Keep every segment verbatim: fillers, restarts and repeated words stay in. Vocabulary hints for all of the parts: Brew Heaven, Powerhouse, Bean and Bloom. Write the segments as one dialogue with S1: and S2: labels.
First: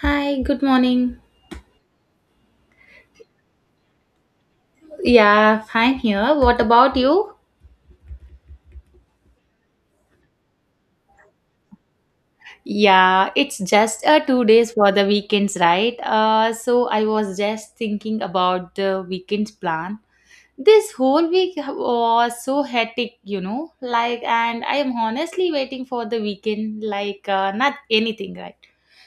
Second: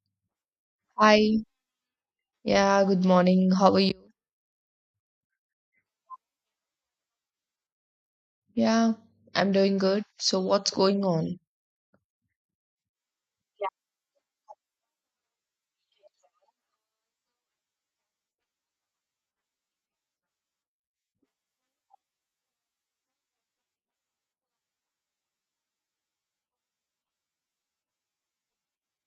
S1: Hi, good morning.
S2: Hi. Yeah, good morning. How are you?
S1: Yeah, fine here. What about you?
S2: Yeah, I'm doing good. So what's going on?
S1: Yeah, it's just uh, two days for the weekends, right? Uh, so I was just thinking about the weekend's plan. This whole week was so hectic, you know, like, and I am honestly waiting for the weekend, like, uh, not anything, right?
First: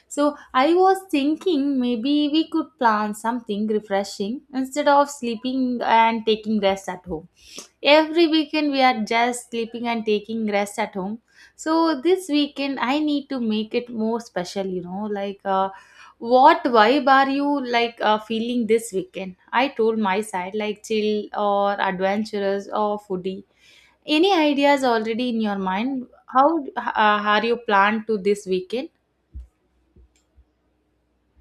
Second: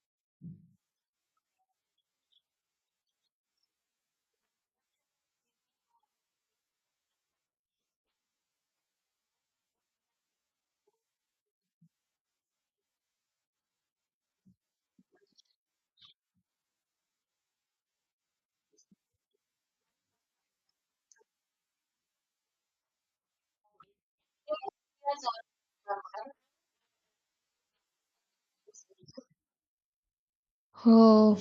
S1: So I was thinking maybe we could plan something refreshing instead of sleeping and taking rest at home. Every weekend we are just sleeping and taking rest at home. So this weekend I need to make it more special, you know, like uh, what vibe are you like uh, feeling this weekend? I told my side like chill or adventurous or foodie. Any ideas already in your mind how uh, are you planned to this weekend?
S2: Oh,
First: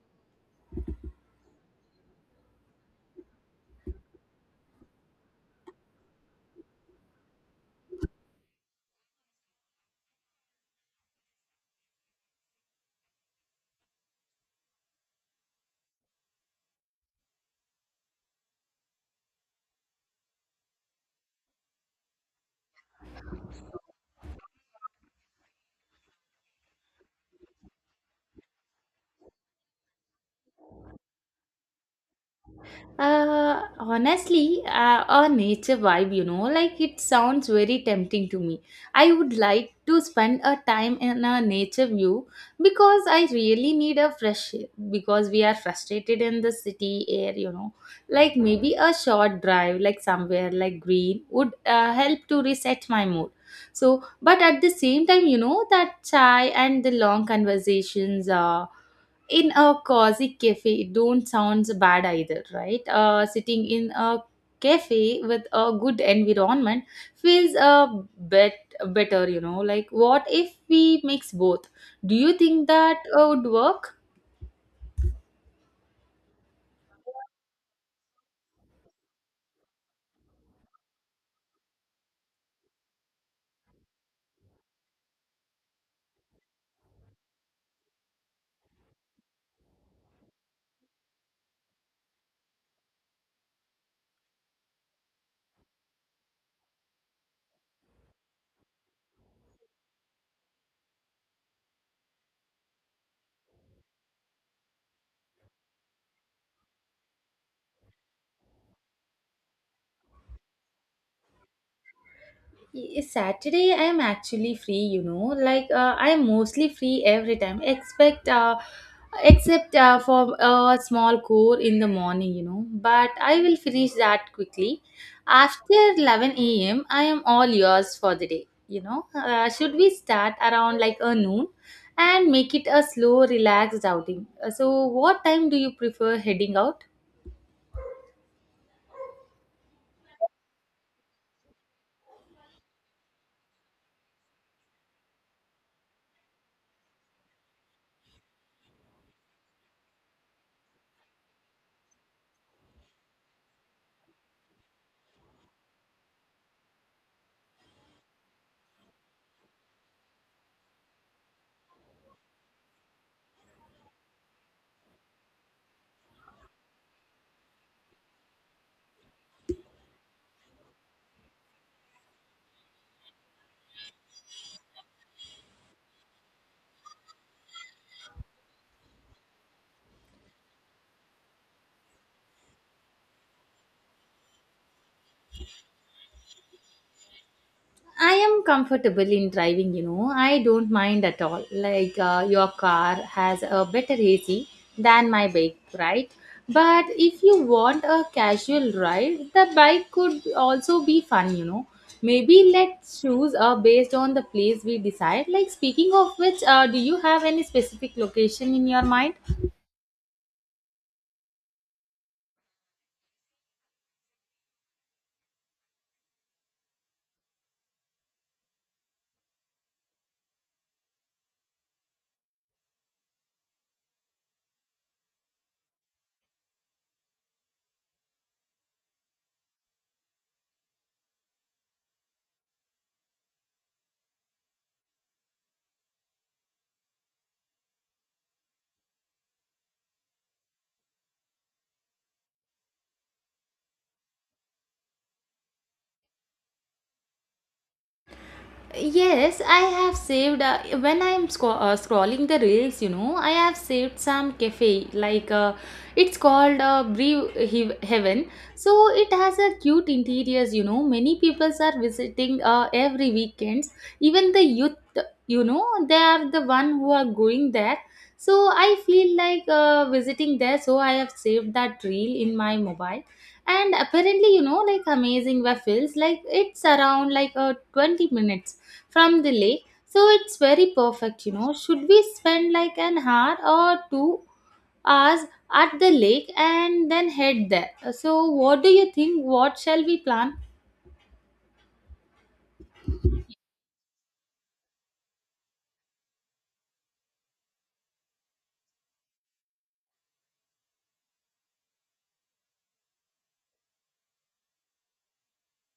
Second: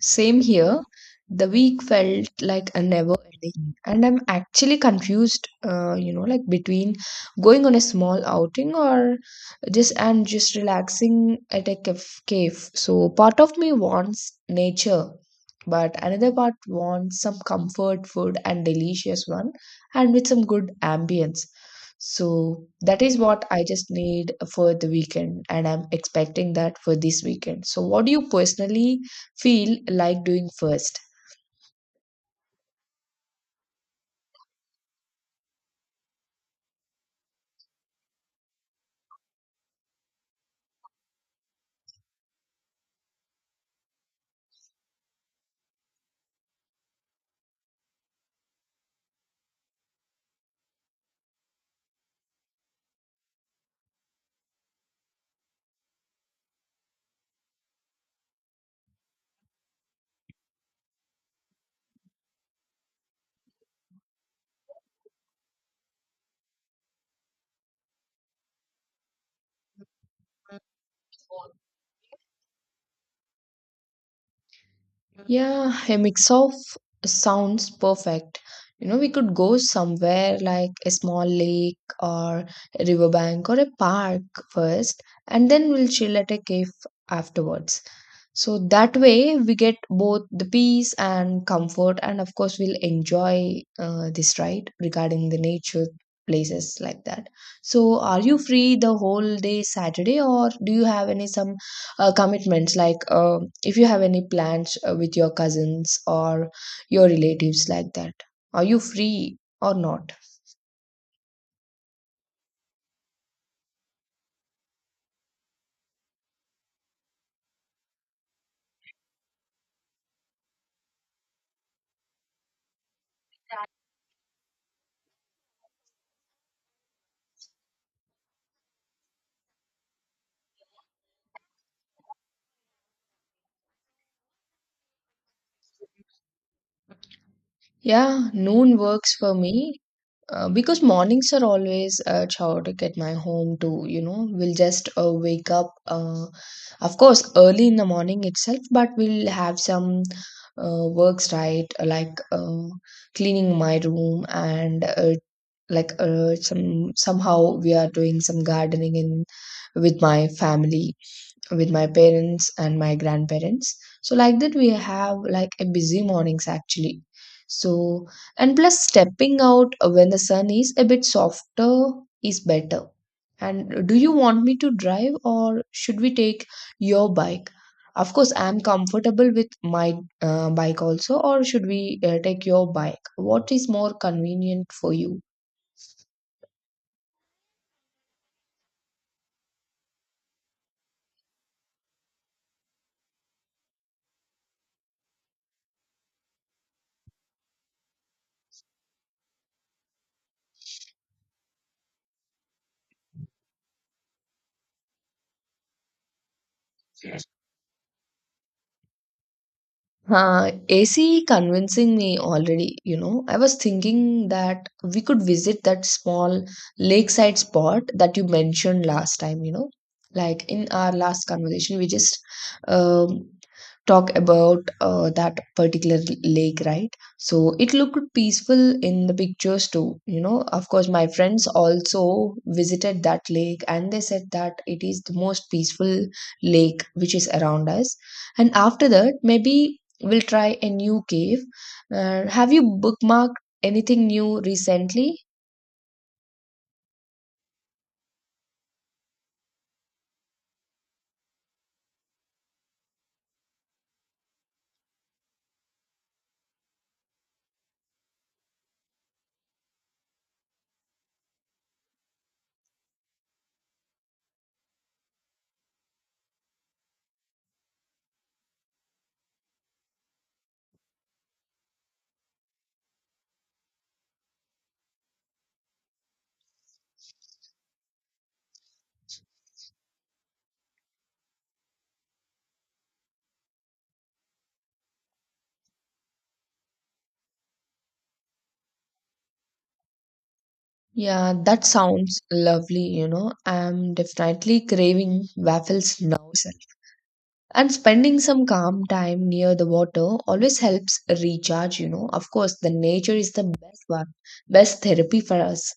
S2: same here. The week felt like a never ending, and I'm actually confused, uh, you know, like between going on a small outing or just and just relaxing at a caf- cave. So part of me wants nature, but another part wants some comfort food and delicious one, and with some good ambience. So that is what I just need for the weekend, and I'm expecting that for this weekend. So what do you personally feel like doing first?
S1: Uh, honestly, uh, a nature vibe, you know, like it sounds very tempting to me. I would like to spend a time in a nature view because I really need a fresh air because we are frustrated in the city air, you know. Like maybe a short drive, like somewhere like green, would uh, help to reset my mood. So, but at the same time, you know, that chai and the long conversations, uh, in a cozy cafe it don't sounds bad either, right? Uh, sitting in a cafe with a good environment feels a bit better, you know, like what if we mix both? Do you think that uh, would work?
S2: Yeah, a mix of sounds perfect. You know, we could go somewhere like a small lake or a riverbank or a park first, and then we'll chill at a cave afterwards. So that way we get both the peace and comfort, and of course we'll enjoy uh, this right regarding the nature places like that. So are you free the whole day Saturday, or do you have any some uh, commitments? Like uh, if you have any plans uh, with your cousins or your relatives like that, are you free or not?
S1: Y- Saturday, I'm actually free, you know. Like, uh, I'm mostly free every time, expect, uh, except uh, for a small core in the morning, you know. But I will finish that quickly. After eleven a m, I am all yours for the day, you know. Uh, should we start around like a noon and make it a slow, relaxed outing? Uh, So, what time do you prefer heading out?
S2: Yeah, noon works for me. Uh, because mornings are always uh, chaotic at my home too, you know. We'll just uh, wake up, uh, of course, early in the morning itself, but we'll have some uh, works, right? Like uh, cleaning my room, and uh, like uh, some somehow we are doing some gardening in with my family, with my parents and my grandparents. So like that, we have like a busy mornings actually. So and plus, stepping out uh, when the sun is a bit softer is better. And do you want me to drive, or should we take your bike? Of course, I am comfortable with my uh, bike also, or should we uh, take your bike? What is more convenient for you?
S1: I am comfortable in driving, you know. I don't mind at all. Like uh, your car has a better A C than my bike, right? But if you want a casual ride, the bike could also be fun, you know. Maybe let's choose uh, based on the place we decide. Like speaking of which, uh, do you have any specific location in your mind?
S2: Uh, A C convincing me already, you know. I was thinking that we could visit that small lakeside spot that you mentioned last time, you know. Like in our last conversation, we just um, talk about uh, that particular lake, right? So it looked peaceful in the pictures too, you know. Of course, my friends also visited that lake and they said that it is the most peaceful lake which is around us. And after that, maybe we'll try a new cave. Uh, have you bookmarked anything new recently?
S1: Yes, I have saved uh, when I'm sco- uh, scrolling the reels, you know, I have saved some cafe like uh, it's called uh, Brew Hev- Heaven. So it has a cute interiors, you know. Many people are visiting uh, every weekends. Even the youth, you know, they are the one who are going there. So I feel like uh, visiting there. So I have saved that reel in my mobile, and apparently, you know, like amazing waffles, like it's around like uh, twenty minutes from the lake. So it's very perfect, you know. Should we spend like an hour or two hours at the lake and then head there? So, what do you think? What shall we plan?
S2: Yeah, that sounds lovely, you know. I'm definitely craving waffles now, sir. And spending some calm time near the water always helps recharge, you know. Of course, the nature is the best one, best therapy for us.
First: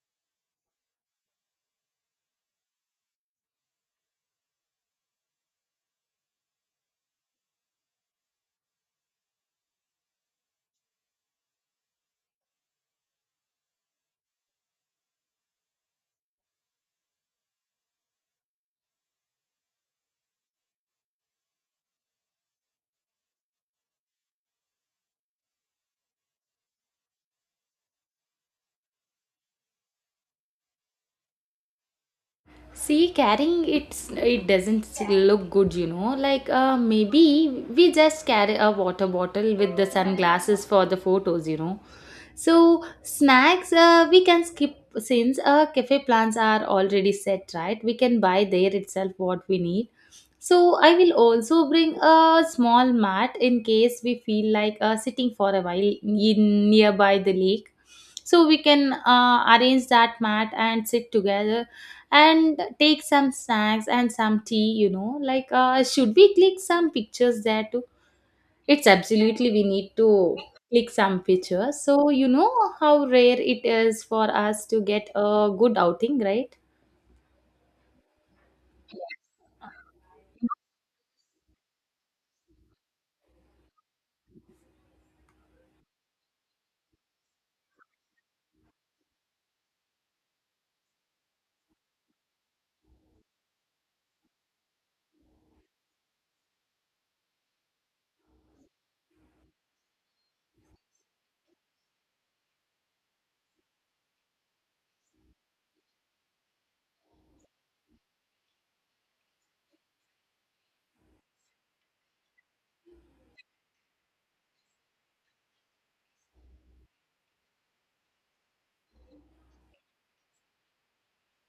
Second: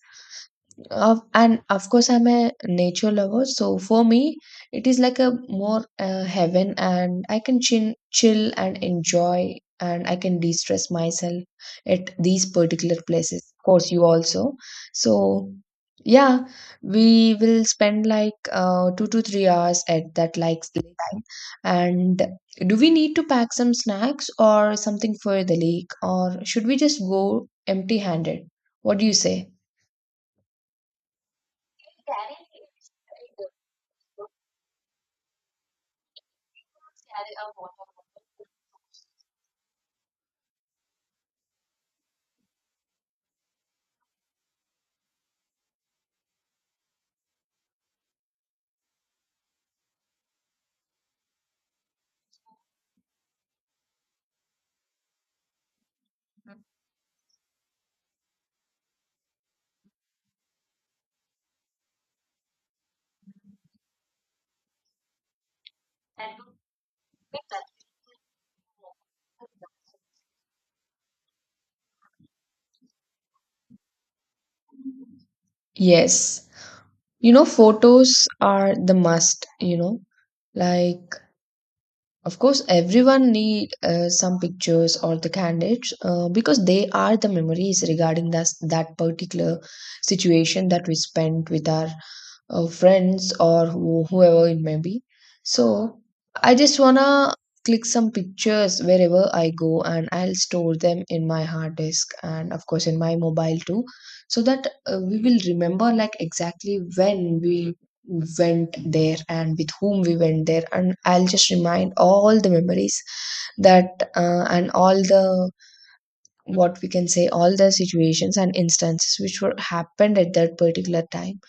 S2: Of and of course, I'm a nature lover, so for me, it is like a more uh, heaven, and I can chin, chill and enjoy, and I can de-stress myself at these particular places. Of course, you also. So, yeah, we will spend like uh, two to three hours at that like lake time. And do we need to pack some snacks or something for the lake, or should we just go empty-handed? What do you say? Carrying it is
S1: See,
S2: very good.
S1: carrying it's it doesn't look good, you know. Like uh,
S2: Don't carry a
S1: maybe
S2: water
S1: we
S2: bottle
S1: just
S2: with you.
S1: carry a water bottle with the sunglasses for the photos, you know. So snacks uh, we can skip since uh, cafe plans are already set, right? We can buy there itself what we need. So I will also bring a small mat in case we feel like uh, sitting for a while in nearby the lake. So we can uh, arrange that mat and sit together and take some snacks and some tea, you know, like uh, should we click some
S2: Pick
S1: pictures
S2: that
S1: there too? It's absolutely we need
S2: water.
S1: to click some pictures, so you know how rare it is for us to get a good outing,
S2: Yes.
S1: right?
S2: You know, photos are the must, you know. Like, of course, everyone need uh, some pictures or the candidates uh, because they are the memories regarding that that particular situation that we spent with our uh, friends or who, whoever it may be. So I just wanna click some pictures wherever I go, and I'll store them in my hard disk and of course in my mobile too, so that uh, we will remember like exactly when we went there and with whom we went there, and I'll just remind all the memories that uh, and all the, what we can say, all the situations and instances which were happened at that particular time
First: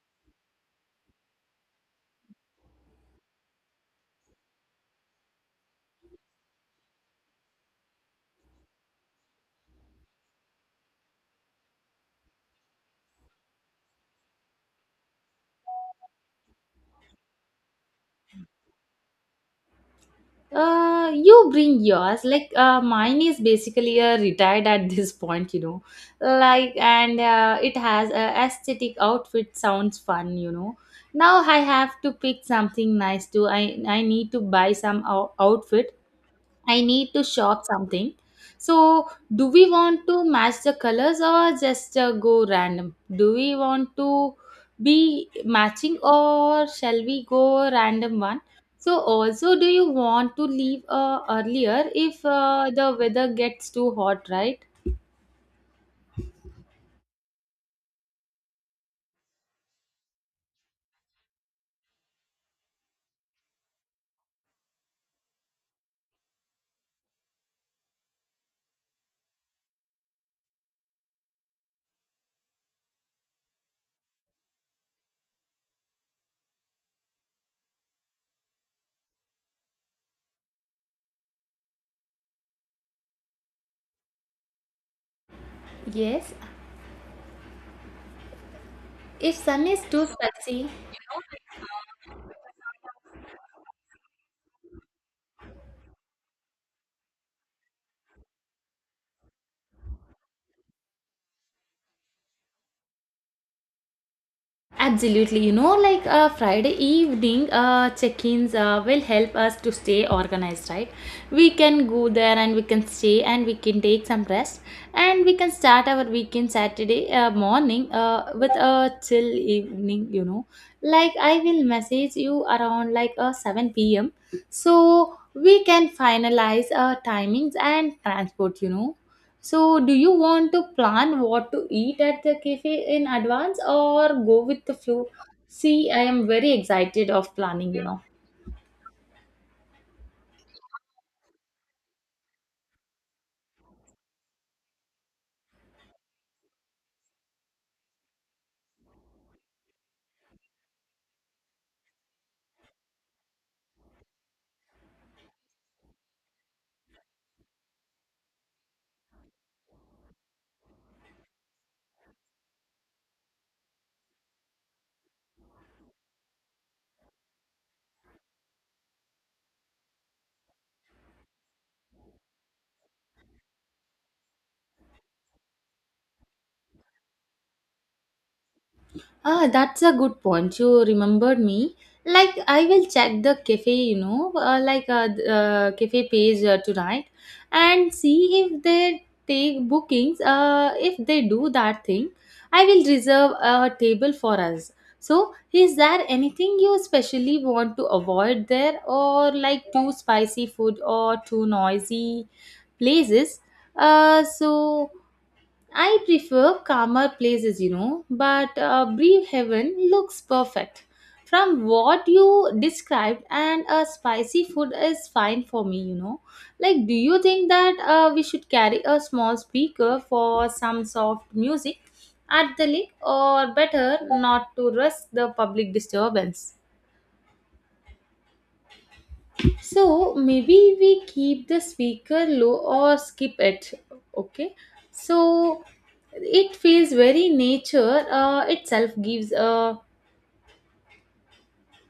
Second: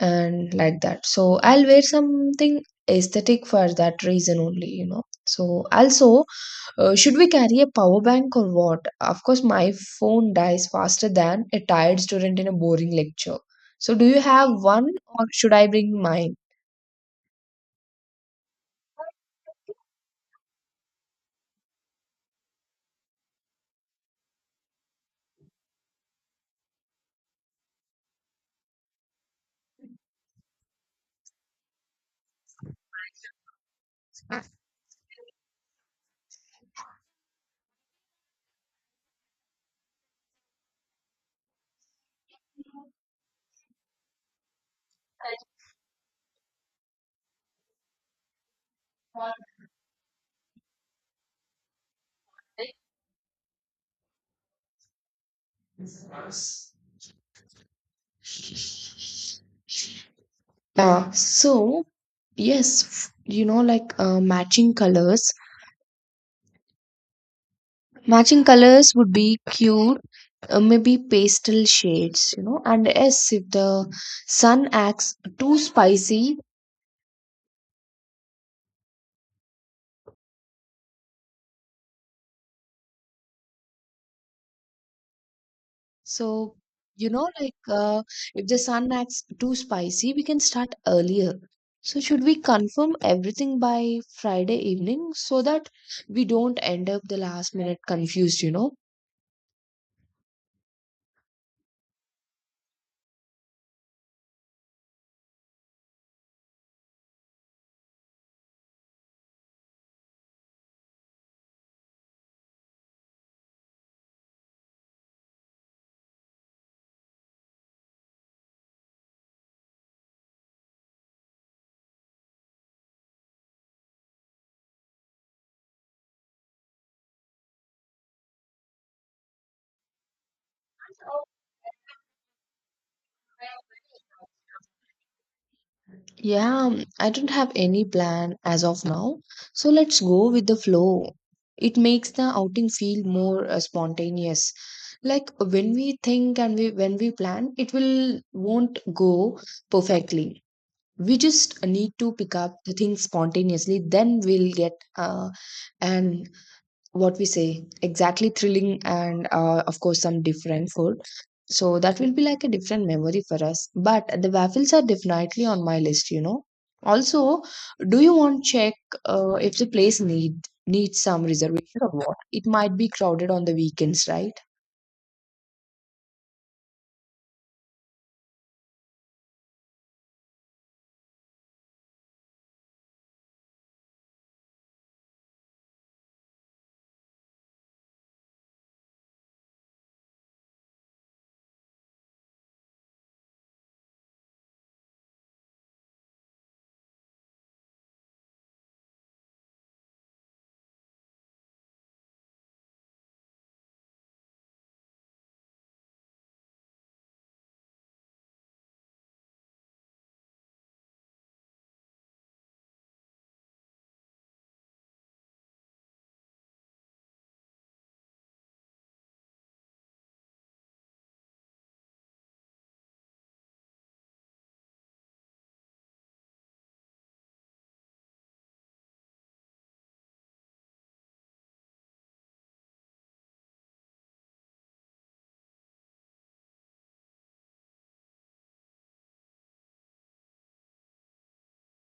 S2: and like that. So I'll wear something aesthetic for that reason only, you know. So also, uh, should we carry a power bank or what? Of course, my phone dies faster than a tired student in a boring lecture. So do you have one, or should I bring mine?
S1: uh You bring yours. Like uh, mine is basically uh, retired at this point, you know. Like and uh, it has a aesthetic outfit sounds fun, you know. Now I have to pick something nice too. I i need to buy some out- outfit. I need to shop something. So, do we want to match the colors or just uh, go random? Do we want to be matching or shall we go random one? So, also, do you want to leave uh, earlier if uh, the weather gets too hot, right?
S2: Yeah. So yes, f- you know, like uh, matching colors, matching colors would be cute, uh, maybe pastel shades, you know. And yes, if the sun acts too spicy,
S1: Yes,
S2: so you know, like uh, if the sun acts
S1: if
S2: too
S1: sun is too
S2: spicy, we can
S1: spicy.
S2: start earlier. So, should we confirm everything by Friday evening so that we don't end up the last minute confused, you know?
S1: Absolutely, you know, like uh, Friday evening uh, check ins uh, will help us to stay organized, right? We can go there and we can stay and we can take some rest and we can start our weekend Saturday uh, morning uh, with a chill evening, you know. Like, I will message you around like uh, seven p m so we can finalize our timings and transport, you know. So, do you want to plan what to eat at the cafe in advance or go with the flow? See, I am very
S2: Yeah, um,
S1: excited
S2: I don't
S1: of
S2: have
S1: planning, you
S2: any
S1: know.
S2: plan as of now. So let's go with the flow. It makes the outing feel more uh, spontaneous. Like when we think, and we when we plan, it will won't go perfectly. We just need to pick up the things spontaneously. Then we'll get uh, an, what we say, exactly thrilling, and uh, of course some different food, so that will be like a different memory for us. But the waffles are definitely on my list, you know. Also, do you want check uh, if the place need needs some reservation, or what? It might be crowded on the weekends, right?
S1: Ah, that's a good point. You remembered me. Like, I will check the cafe, you know, uh, like uh, th- uh, cafe page uh, tonight and see if they take bookings. Uh, if they do that thing, I will reserve a table for us. So, is there anything you especially want to avoid there, or like too spicy food or too noisy places? Uh, so. I prefer calmer places, you know, but uh, Brief Heaven looks perfect. From what you described, and a spicy food is fine for me, you know. Like, do you think that uh, we should carry a small speaker for some soft music at the lake, or better not to risk the public disturbance? So maybe we keep the speaker low or skip it. Okay. So it feels very nature uh, itself gives a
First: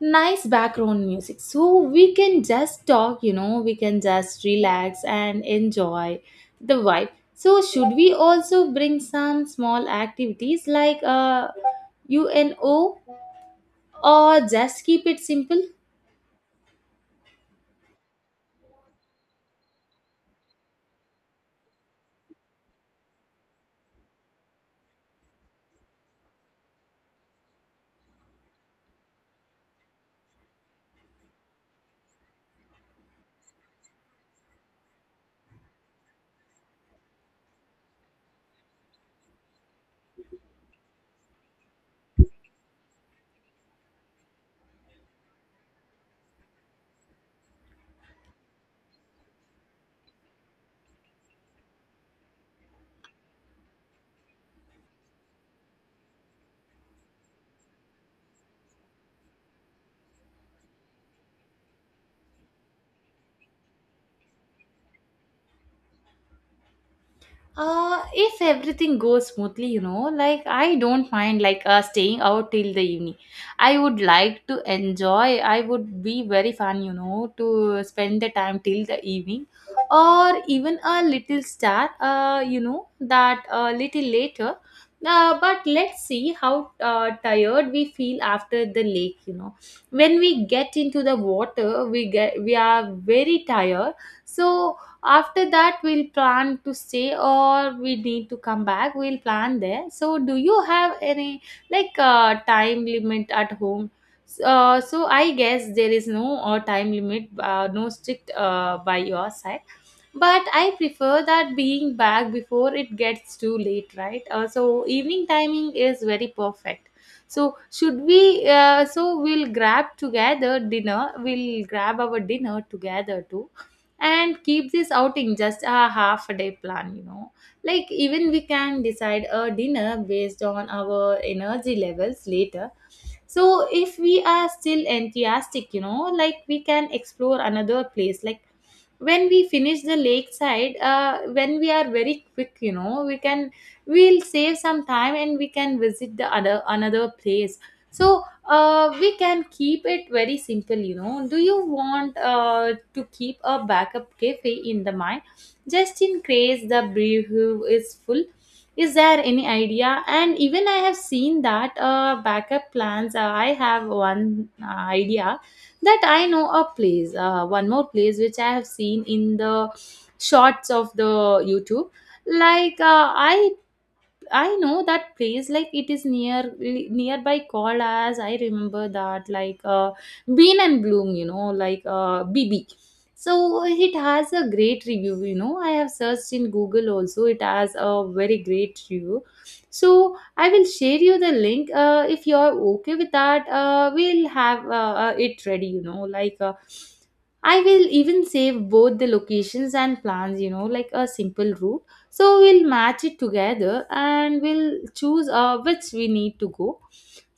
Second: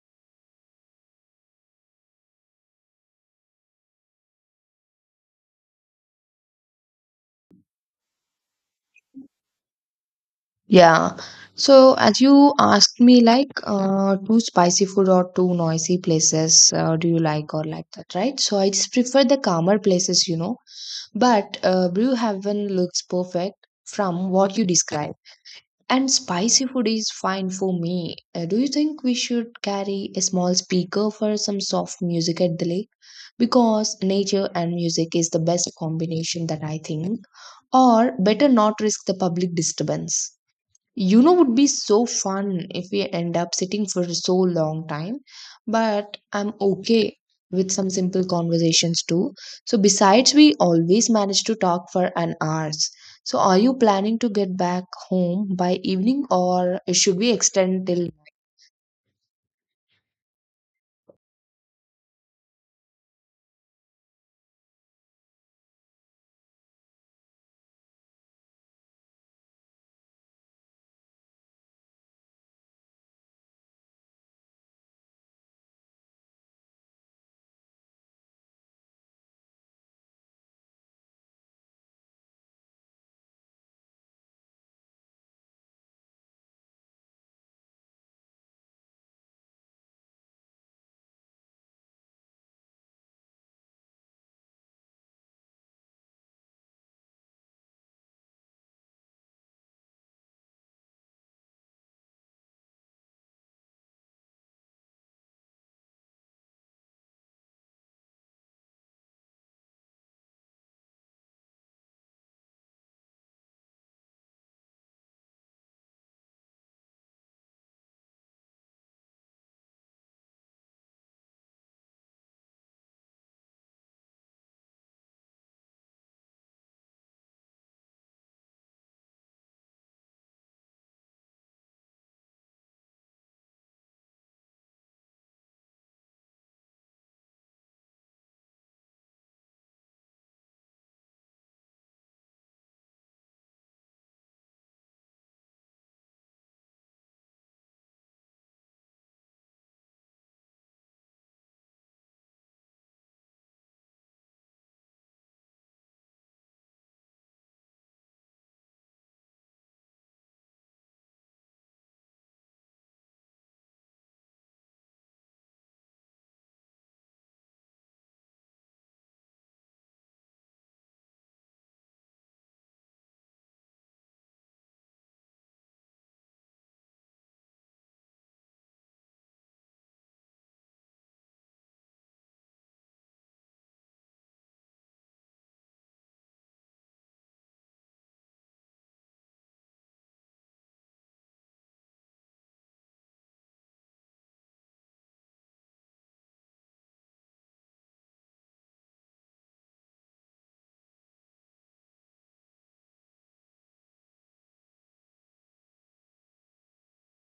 S1: nice background music. So we can just talk, you know, we can just relax and enjoy the vibe. So should we also bring some small activities like
S2: Yeah,
S1: uh,
S2: so as you
S1: UNO
S2: asked me like uh, too
S1: or just
S2: spicy
S1: keep
S2: food
S1: it
S2: or too
S1: simple?
S2: noisy places, uh, do you like or like that, right? So I just prefer the calmer places, you know. But uh, Brew Haven looks perfect from what you describe. And spicy food is fine for me. Uh, do you think we should carry a small speaker for some soft music at the lake? Because nature and music is the best combination that I think. Or better not risk the public disturbance. You know, would be so fun if we end up sitting for so long time, but I'm okay with some simple conversations too. So besides, we always manage to talk for an hours. So are you planning to get back home by evening, or should we extend till?
S1: Uh, if everything goes smoothly, you know, like I don't mind like uh, staying out till the evening. I would like to enjoy. I would be very fun, you know, to spend the time till the evening, or even a little start. Uh, you know that a little later. Uh, but let's see how uh, tired we feel after the lake. You know, when we get into the water, we get we are very tired. So after that we'll plan to stay or we need to come back, we'll plan there. So do you have any like uh, time limit at home? S- uh, so I guess there is no uh, time limit, uh, no strict uh, by your side, but I prefer that being back before it gets too late, right? Uh, so evening timing is very perfect. So should we uh, so we'll grab together dinner we'll grab our dinner together too and keep this outing just a half a day plan, you know. Like even we can decide a dinner based on our energy levels later. So if we are still enthusiastic, you know, like we can explore another place. Like when we finish the lakeside, uh, when we are very quick, you know, we can, we'll save some time and we can visit the other another place. So uh, we can keep it very simple, you know. Do you want uh, to keep a backup cafe in the mind just in case the brew is full? Is there any idea? And even I have seen that uh, backup plans. Uh, I have one uh, idea that I know a place, uh, one more place which I have seen in the shorts of the YouTube. Like uh, I I know that place. Like it is near nearby called as I remember that like uh, Bean and Bloom, you know, like uh, B B. So it has a great review, you know, I have searched in Google also, it has a very great review. So I will share you the link. Uh, if you are okay with that, uh, we'll have uh, uh, it ready, you know. like uh, I will even save both the locations and plans, you know, like a simple route. So we'll match it together and we'll choose uh, which we need to go.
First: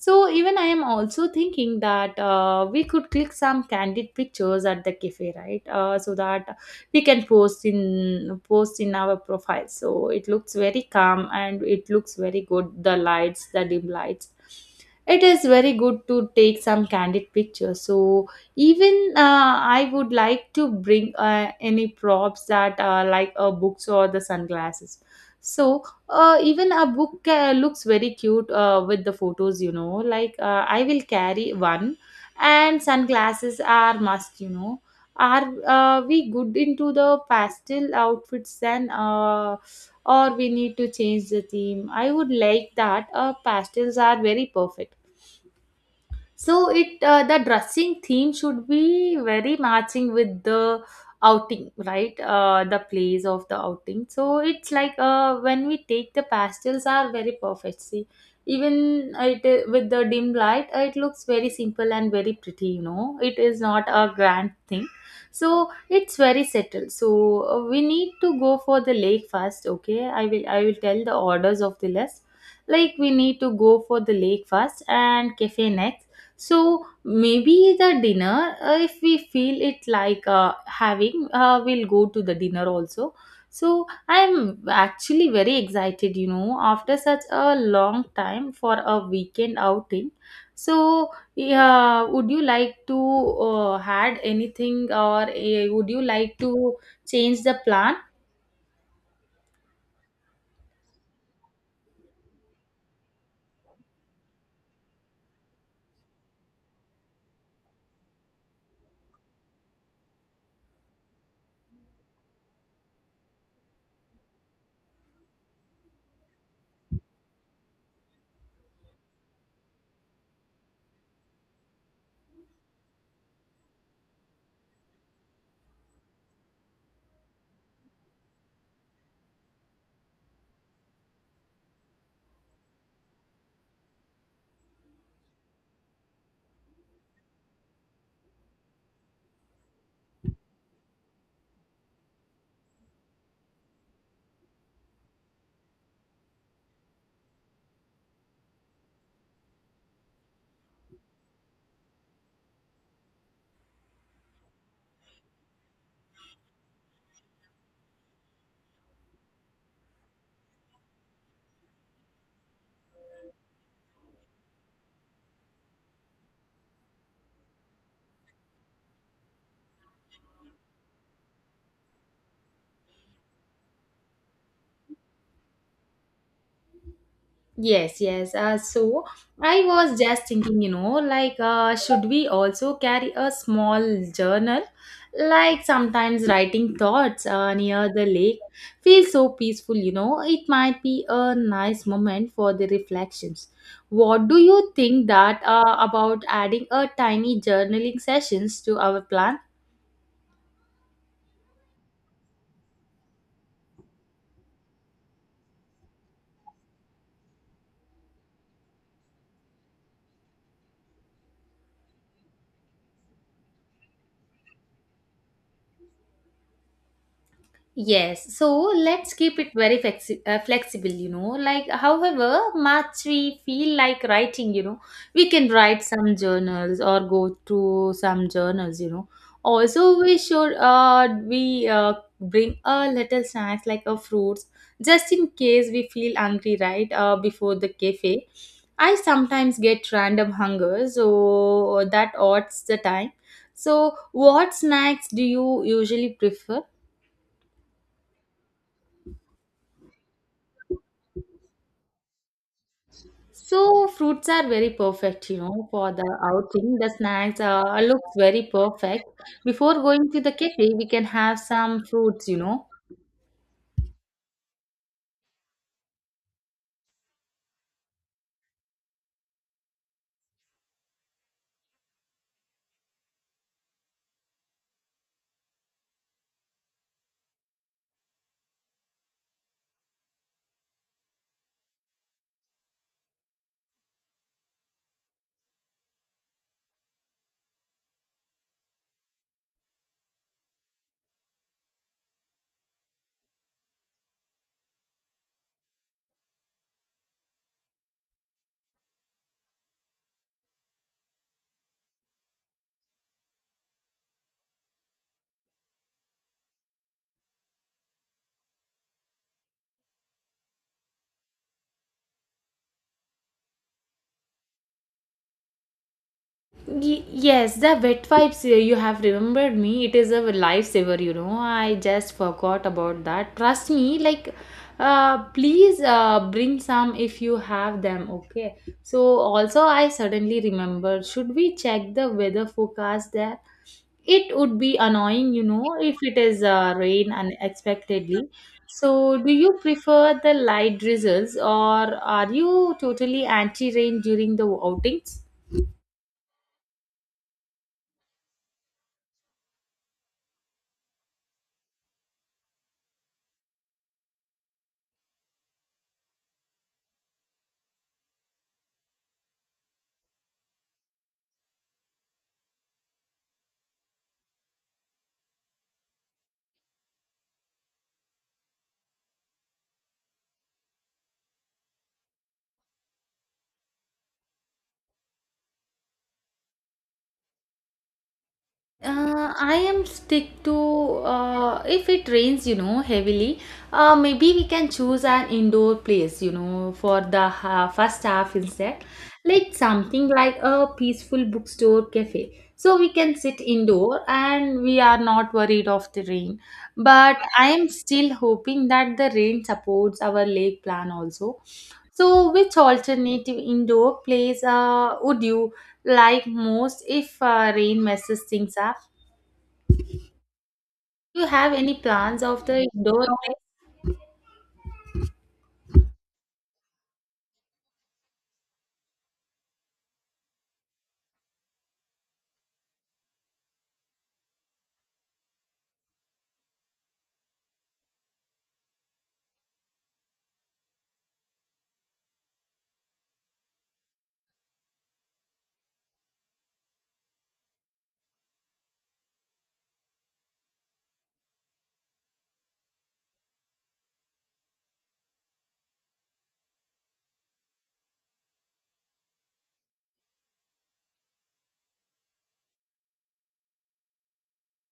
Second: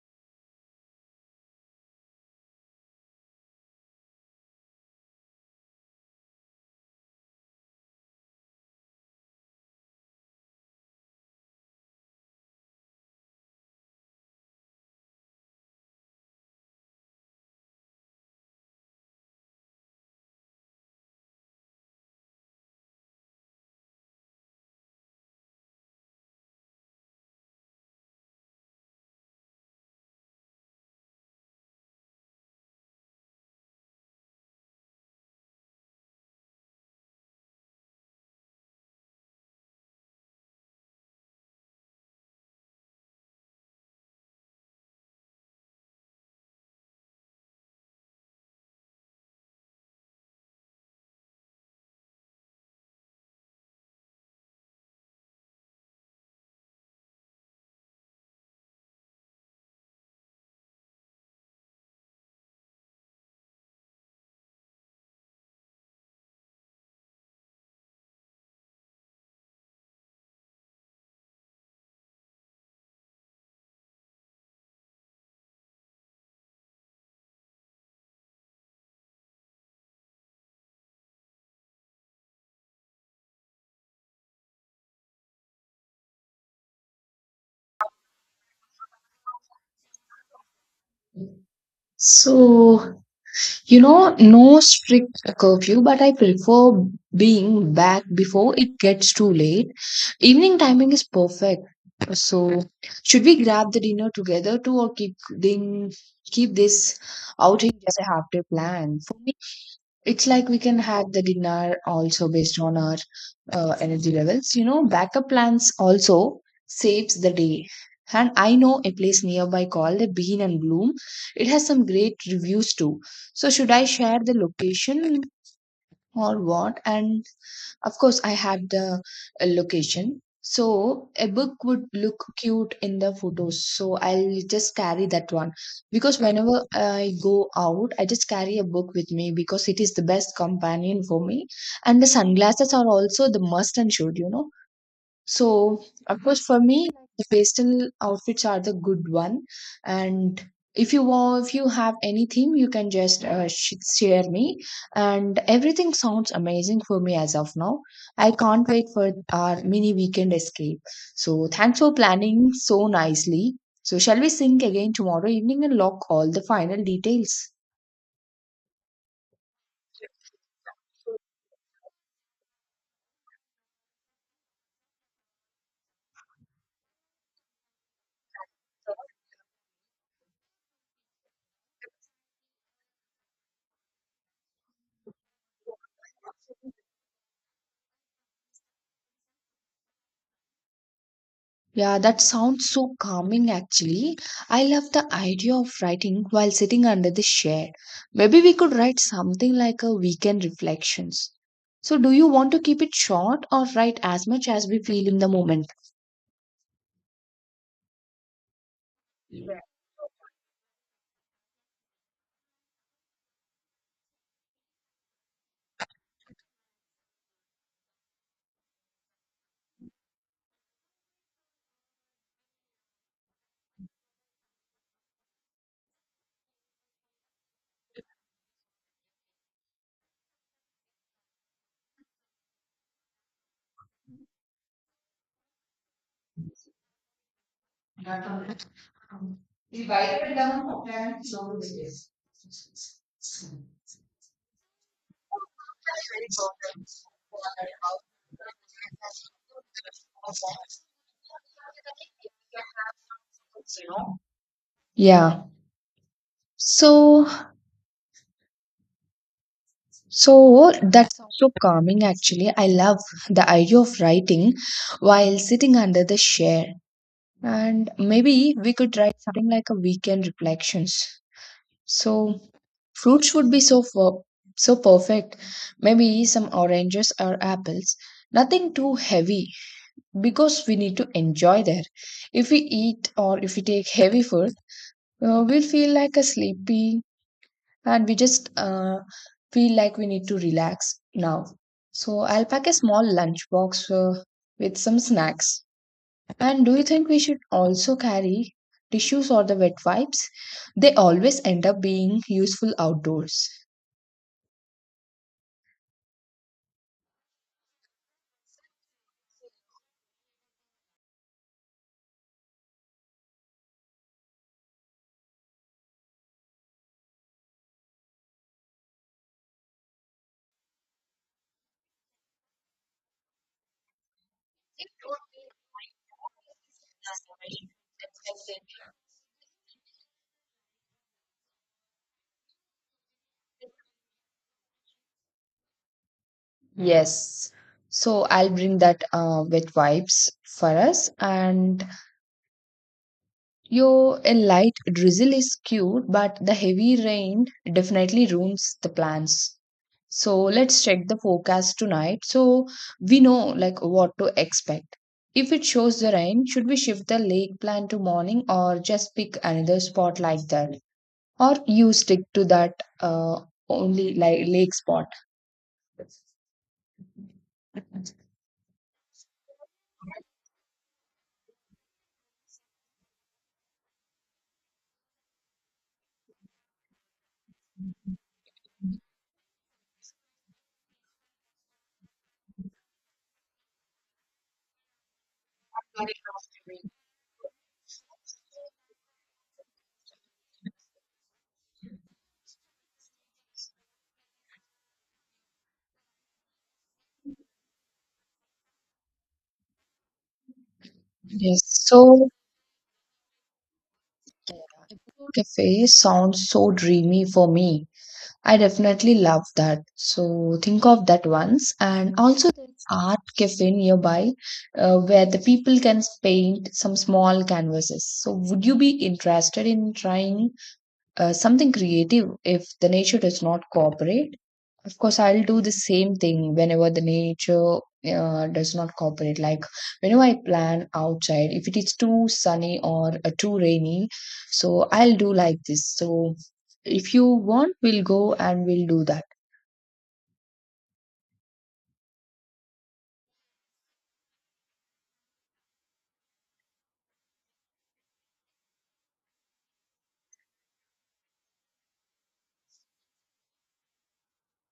S1: So even I am also thinking that uh, we could click some candid pictures at the cafe, right? Uh, so that we can post in post in our profile, so it looks very calm and it looks very good, the lights, the dim lights, it is very good to take some candid pictures. So even uh, I would like to bring uh, any props that are like uh, books or the sunglasses. So uh, even a book uh, looks very cute uh, with the photos, you know. Like uh, I will carry one, and sunglasses are must, you know. Are uh, we good into the pastel outfits then, uh, or we need to change the theme? I would like that. Uh, pastels are very perfect, so it uh, the dressing theme should be very matching with the outing, right? Uh, the place of the outing. So it's like, uh, when we take, the pastels are very perfect. See, even uh, it uh, with the dim light, uh, it looks very simple and very pretty. You know, it is not a grand thing. So it's very settled. So uh, we need to go for the lake first. Okay, I will I will tell the orders of the list. Like, we need to go for the lake first and cafe next, so maybe the dinner, uh, if we feel it like uh, having uh, we'll go to the dinner also. So I'm actually very excited, you know, after such a long time for a weekend outing. So yeah, would you like to
S2: So
S1: uh,
S2: you know,
S1: add
S2: no
S1: anything,
S2: strict
S1: or uh,
S2: curfew,
S1: would
S2: but
S1: you
S2: I
S1: like
S2: prefer
S1: to change the
S2: being
S1: plan?
S2: back before it gets too late. Evening timing is perfect. So, should we grab the dinner together too, or keep, keep this outing as a half day plan? For me, it's like we can have the dinner also based on our uh, energy levels. You know, backup plans also saves the day. And I know a place nearby called the Bean and Bloom. It has some great reviews too. So should I share the location or what? And of course, I had the uh, location. So a book would look cute in the photos. So I'll just carry that one because whenever I go out, I just carry a book with me because it is the best companion for me. And the sunglasses are also the must and should, you know. So, of course, for me, the pastel outfits are the good one. And if you want, if you have any theme, you can just uh, sh- share me. And everything sounds amazing for me as of now. I can't wait for our mini weekend escape. So, thanks for planning so nicely. So, shall we sync again tomorrow evening and lock all the final details?
S1: Yes, yes. Uh, so I was just thinking, you know, like, uh, should we also carry a small journal? Like, sometimes writing thoughts uh, near the lake feels so peaceful, you know. It might be a nice
S2: Yeah, that
S1: moment for the
S2: sounds so
S1: reflections.
S2: calming actually.
S1: What do
S2: I
S1: you
S2: love the
S1: think that
S2: idea of
S1: uh, about
S2: writing while
S1: adding
S2: sitting
S1: a
S2: under the
S1: tiny
S2: shade.
S1: journaling
S2: Maybe we
S1: sessions
S2: could
S1: to
S2: write
S1: our plan?
S2: something like a weekend reflections. So, do you want to keep it short or write as much as we feel in the moment?
S1: Yes, so let's keep it very flexi- uh, flexible, you know. Like, however much we feel like writing, you know, we can write some journals or go to some journals, you know. Also, we should uh, we uh, bring a little snacks like a fruits, just in case we feel hungry, right? Uh, before the cafe, I sometimes get random hunger, so that odds the time. So, what snacks do you usually prefer? So fruits are very perfect, you
S2: Yeah.
S1: know, for the outing. The
S2: So,
S1: snacks uh, looks very perfect. Before going to the
S2: so
S1: cafe, we can
S2: that's
S1: have
S2: so
S1: some
S2: calming
S1: fruits, you
S2: actually. I
S1: know.
S2: love the idea of writing while sitting under the share. And maybe we could write something like a weekend reflections. So fruits would be so fo- so perfect. Maybe some oranges or apples. Nothing too heavy because we need to enjoy there. If we eat or if we take heavy food, uh, we'll feel like a sleepy, and we just uh, feel like we need to relax now. So I'll pack a small lunchbox uh, with some snacks. And do you think we should also carry tissues or the wet wipes? They always end up being useful outdoors.
S1: Y- yes, the wet wipes, uh, you have remembered me. It is a lifesaver, you know. I just forgot about that. Trust me, like, uh, please uh, bring some if you have them, okay? So, also, I suddenly remembered, should we check the weather forecast there? It would be annoying, you know, if it is uh, rain
S2: Yes.
S1: unexpectedly.
S2: So I'll bring
S1: So
S2: that
S1: do
S2: uh,
S1: you
S2: wet
S1: prefer
S2: wipes
S1: the
S2: for
S1: light
S2: us.
S1: drizzles, or
S2: And
S1: are you totally anti rain
S2: yo, a
S1: during the
S2: light
S1: outings?
S2: drizzle is cute, but the heavy rain definitely ruins the plans. So let's check the forecast tonight so we know like what to expect. If it shows the rain, should we shift the lake plan to morning or just pick another spot like that? Or you stick to that uh, only like lake spot?
S1: Uh, I am stick to, uh, if it rains, you know, heavily. Uh, maybe we can choose an indoor place, you know, for the ha first half instead, like something like a peaceful bookstore cafe. So we can sit indoor and we are not worried of the rain. But I am still hoping that the rain supports our lake plan also.
S2: Yes. So
S1: So, which alternative indoor place uh, would you
S2: cafe
S1: like
S2: sounds so
S1: most if
S2: dreamy for
S1: uh, rain
S2: me.
S1: messes things
S2: I
S1: up?
S2: definitely love that. So think of
S1: Do you
S2: that
S1: have
S2: once.
S1: any
S2: And
S1: plans of
S2: also
S1: the
S2: there's
S1: indoor?
S2: art cafe nearby uh, where the people can paint some small canvases. So would you be interested in trying uh, something creative if the nature does not cooperate? Of course, I'll do the same thing whenever the nature uh, does not cooperate. Like whenever I plan outside, if it is too sunny or uh, too rainy, so I'll do like this. So if you want, we'll go and we'll do that.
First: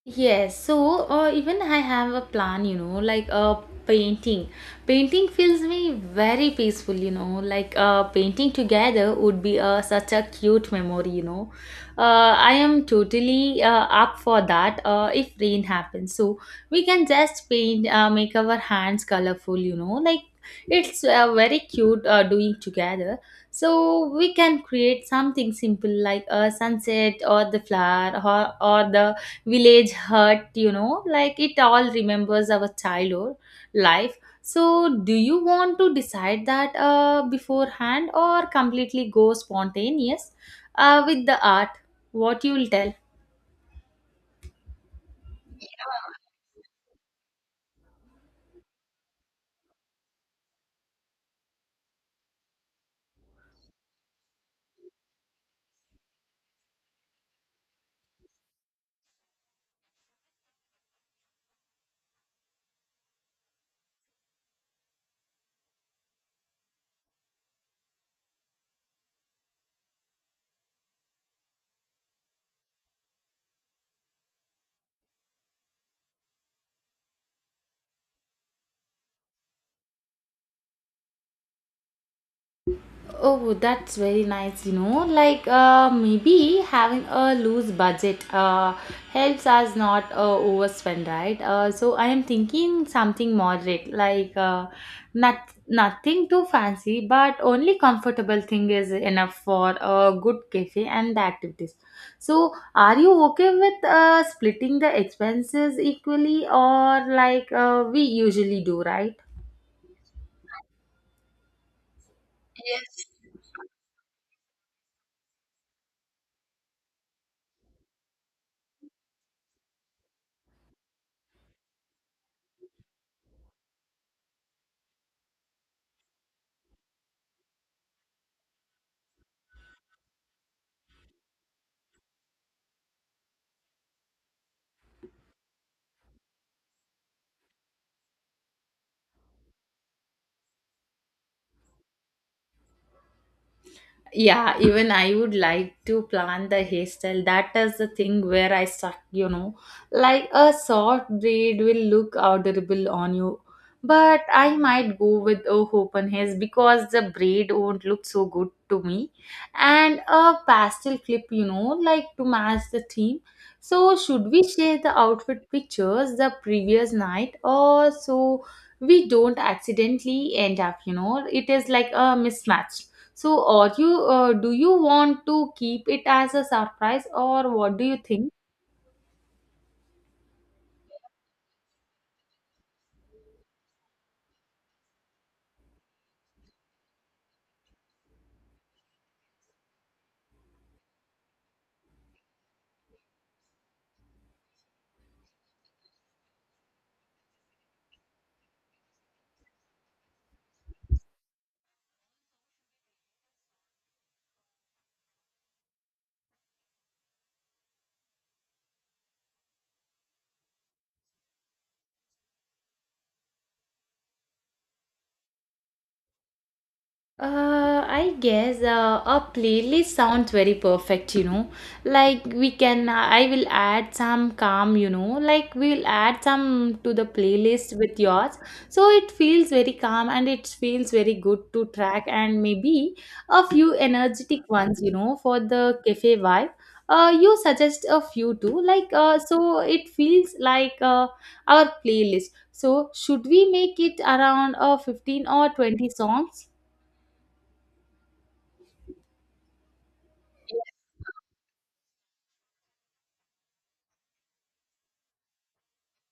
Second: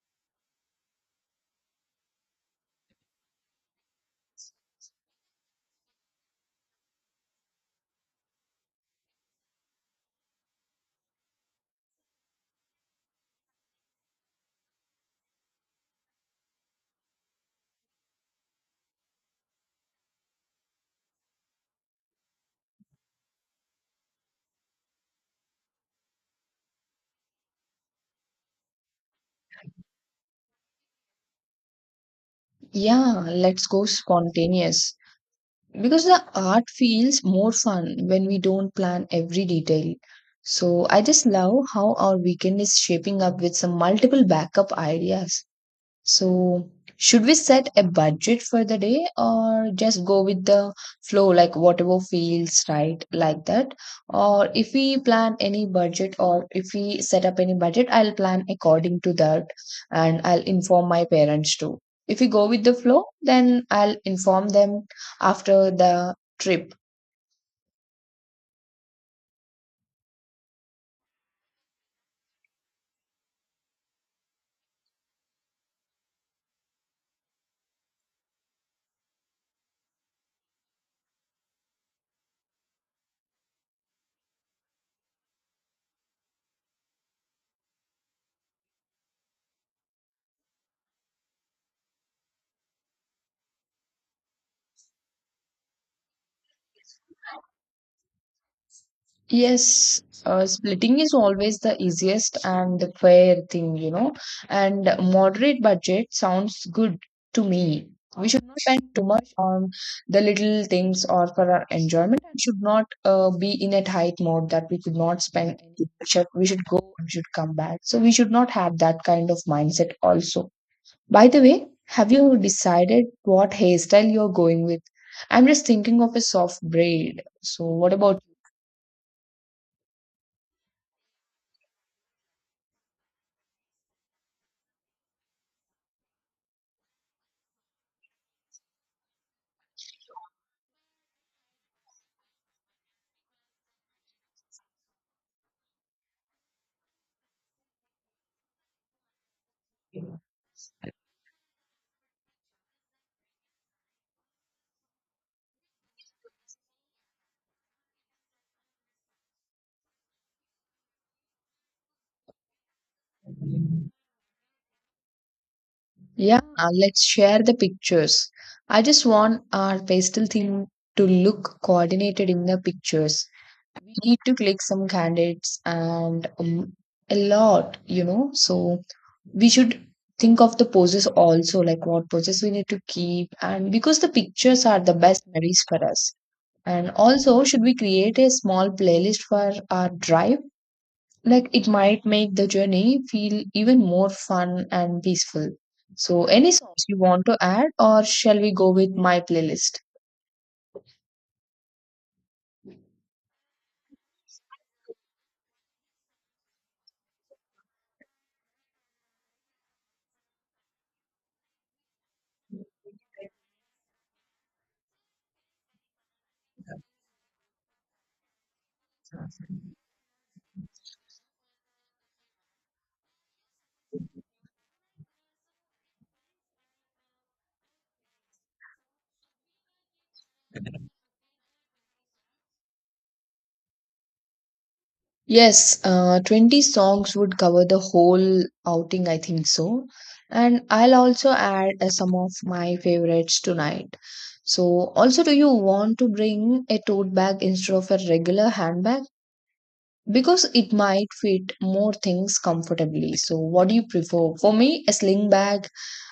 S1: Yes, so uh, even I have a plan, you know, like, uh, painting. Painting feels me very peaceful, you know, like, uh, painting together would be uh, such a cute memory, you know. Uh, I am totally uh, up for that uh, if rain happens. So we can just paint, uh, make our hands colorful, you know, like, it's uh, very cute uh, doing together. So we can create something simple like a sunset or the flower, or, or the village hut, you know, like it all remembers our
S2: Yeah,
S1: childhood
S2: let's go
S1: life. So
S2: spontaneous
S1: do you want to
S2: because the
S1: decide
S2: art
S1: that
S2: feels
S1: uh,
S2: more fun
S1: beforehand
S2: when we
S1: or
S2: don't plan
S1: completely go
S2: every detail.
S1: spontaneous
S2: So I
S1: uh, with
S2: just
S1: the
S2: love
S1: art?
S2: how our
S1: What you
S2: weekend
S1: will
S2: is
S1: tell?
S2: shaping up with some multiple backup ideas. So, should we set a budget for the day or just go with the flow, like whatever feels right, like that? Or if we plan any budget or if we set up any budget, I'll plan according to that and I'll inform my parents too. If we go with the flow, then I'll inform them after the trip.
S1: Oh, that's very nice, you know. Like, uh, maybe having a loose budget uh, helps us not uh, overspend, right? Uh, so, I am thinking something moderate, like, uh, not, nothing too fancy, but only comfortable thing is enough for
S2: Yes,
S1: a good
S2: uh,
S1: cafe
S2: splitting
S1: and
S2: is
S1: the
S2: always
S1: activities.
S2: the easiest
S1: So,
S2: and the
S1: are you
S2: fair
S1: okay
S2: thing,
S1: with
S2: you know.
S1: uh, splitting
S2: And
S1: the
S2: moderate
S1: expenses
S2: budget
S1: equally,
S2: sounds good
S1: or
S2: to
S1: like uh,
S2: me.
S1: we
S2: We should not
S1: usually do,
S2: spend too
S1: right?
S2: much on the little things or for our enjoyment and should not uh, be in a tight mode that we could not spend anything. We should, we should go and should come back. So we should not have that kind of mindset also. By the way, have you decided what hairstyle you're going with? I'm just thinking of a soft braid. So what about
S1: Yeah, even I would like to plan the hairstyle. That is the thing where I suck, you know. Like, a short braid will look adorable on you, but I might go with a open hairs because the braid won't look so good to me, and a pastel clip, you know, like to match the theme.
S2: you?
S1: So should we share the outfit pictures the
S2: Yeah, uh,
S1: previous
S2: let's
S1: night,
S2: share the
S1: or
S2: pictures.
S1: so
S2: I just
S1: we don't
S2: want our pastel
S1: accidentally end
S2: theme
S1: up, you
S2: to
S1: know, it
S2: look
S1: is like a
S2: coordinated in the
S1: mismatch.
S2: pictures.
S1: So, or
S2: We
S1: you,
S2: need
S1: uh,
S2: to
S1: do
S2: click
S1: you
S2: some
S1: want to
S2: candidates
S1: keep it
S2: and
S1: as a
S2: um,
S1: surprise,
S2: a
S1: or what
S2: lot,
S1: do you
S2: you
S1: think?
S2: know. So we should think of the poses also, like what poses we need to keep, and because the pictures are the best memories for us. And also, should we create a small playlist for our drive? Like it might make the journey feel even more fun and peaceful. So, any songs you want to add, or shall we go with my playlist?
S1: Uh, I guess uh, a playlist sounds very perfect, you know. Like we can, I will add some calm, you know, like we'll add some to the playlist with yours. So it feels very calm and it feels very good to track, and maybe a few energetic ones, you know, for the
S2: Yes,
S1: cafe
S2: uh,
S1: vibe.
S2: twenty
S1: Uh,
S2: songs
S1: you
S2: would cover the
S1: suggest a few
S2: whole
S1: too, like,
S2: outing, I
S1: uh,
S2: think
S1: so
S2: so.
S1: it feels
S2: And
S1: like
S2: I'll
S1: uh,
S2: also add
S1: our
S2: uh, some
S1: playlist.
S2: of my
S1: So should
S2: favorites
S1: we make
S2: tonight.
S1: it around uh,
S2: So, also,
S1: fifteen
S2: do
S1: or
S2: you
S1: twenty
S2: want to
S1: songs?
S2: bring a tote bag instead of a regular handbag? Because it might fit more things comfortably. So, what do you prefer? For me, a sling bag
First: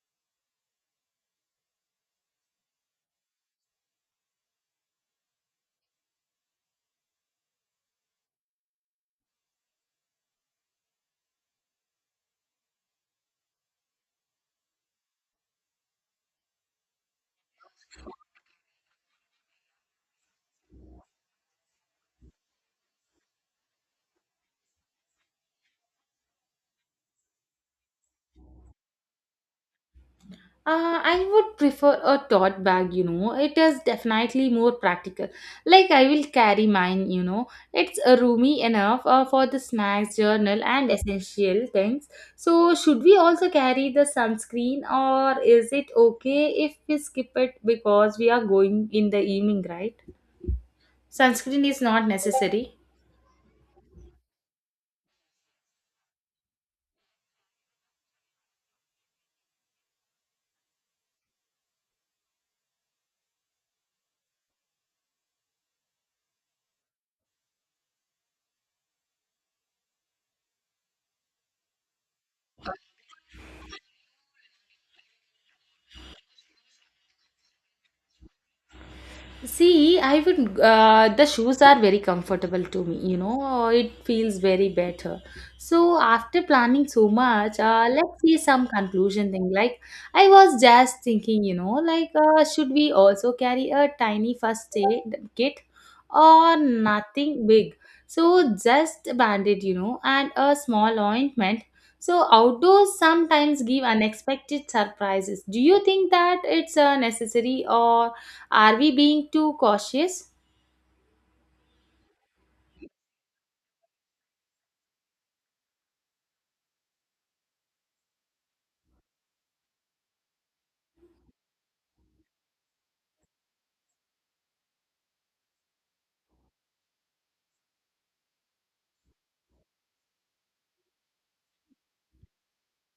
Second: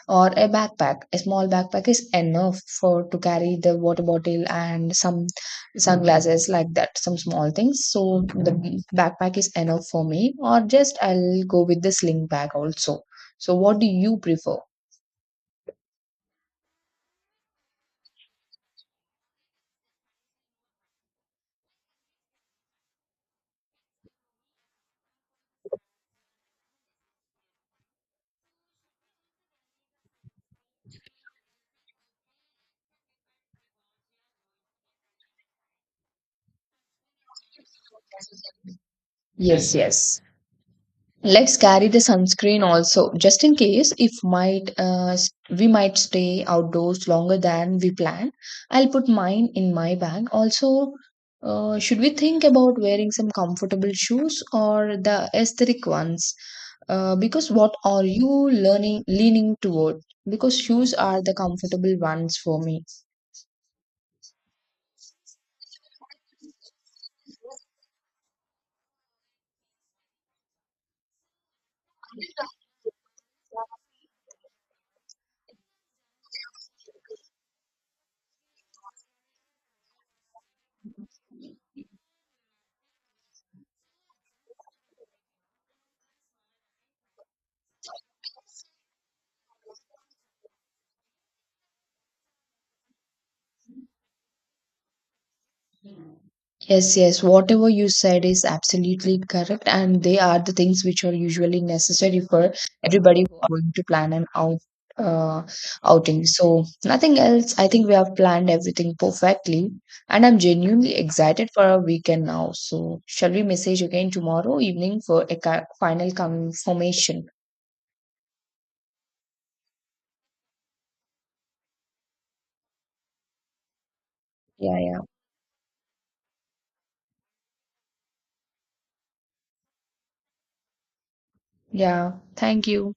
S2: or a backpack. A small backpack is enough for to carry the water bottle and some sunglasses like that, some small things. So the backpack is enough for me, or just I'll go with the sling bag also. So what do you prefer?
S1: Uh, I would prefer a tote bag, you know. It is definitely more practical. Like, I will carry mine, you know. It's uh, roomy enough uh, for the
S2: Yes,
S1: snacks,
S2: yes.
S1: journal, and
S2: Let's
S1: essential
S2: carry the
S1: things.
S2: sunscreen
S1: So, should
S2: also,
S1: we
S2: just
S1: also
S2: in
S1: carry
S2: case
S1: the
S2: if might
S1: sunscreen,
S2: uh, s-
S1: or
S2: we
S1: is it
S2: might
S1: okay
S2: stay
S1: if we
S2: outdoors
S1: skip
S2: longer
S1: it
S2: than we
S1: because we
S2: plan.
S1: are
S2: I'll
S1: going
S2: put
S1: in the
S2: mine
S1: evening,
S2: in
S1: right?
S2: my bag. Also,
S1: Sunscreen
S2: uh,
S1: is
S2: should
S1: not
S2: we think
S1: necessary.
S2: about wearing some comfortable shoes or the aesthetic ones? Uh, because what are you learning leaning toward? Because shoes are the comfortable ones for me.
S1: See, I would. Uh, the shoes are very comfortable to me. You know, it feels very better. So after planning so much, uh, let's see some conclusion thing. Like, I was just thinking, you know, like, uh, should we also carry a tiny first aid kit, or
S2: Yes, yes,
S1: nothing
S2: whatever
S1: big?
S2: you said is
S1: So just a
S2: absolutely
S1: bandage,
S2: correct,
S1: you know,
S2: and they
S1: and
S2: are the
S1: a
S2: things
S1: small
S2: which are usually
S1: ointment.
S2: necessary
S1: So
S2: for
S1: outdoors
S2: everybody who are
S1: sometimes
S2: going
S1: give
S2: to plan an out
S1: unexpected surprises.
S2: uh,
S1: Do you think
S2: outing.
S1: that
S2: So
S1: it's uh,
S2: nothing else.
S1: necessary,
S2: I think we
S1: or?
S2: have planned
S1: Are we
S2: everything
S1: being too
S2: perfectly, and
S1: cautious?
S2: I'm genuinely excited for our weekend now. So shall we message again tomorrow evening for a ca- final confirmation? Yeah, yeah, yeah. Thank you.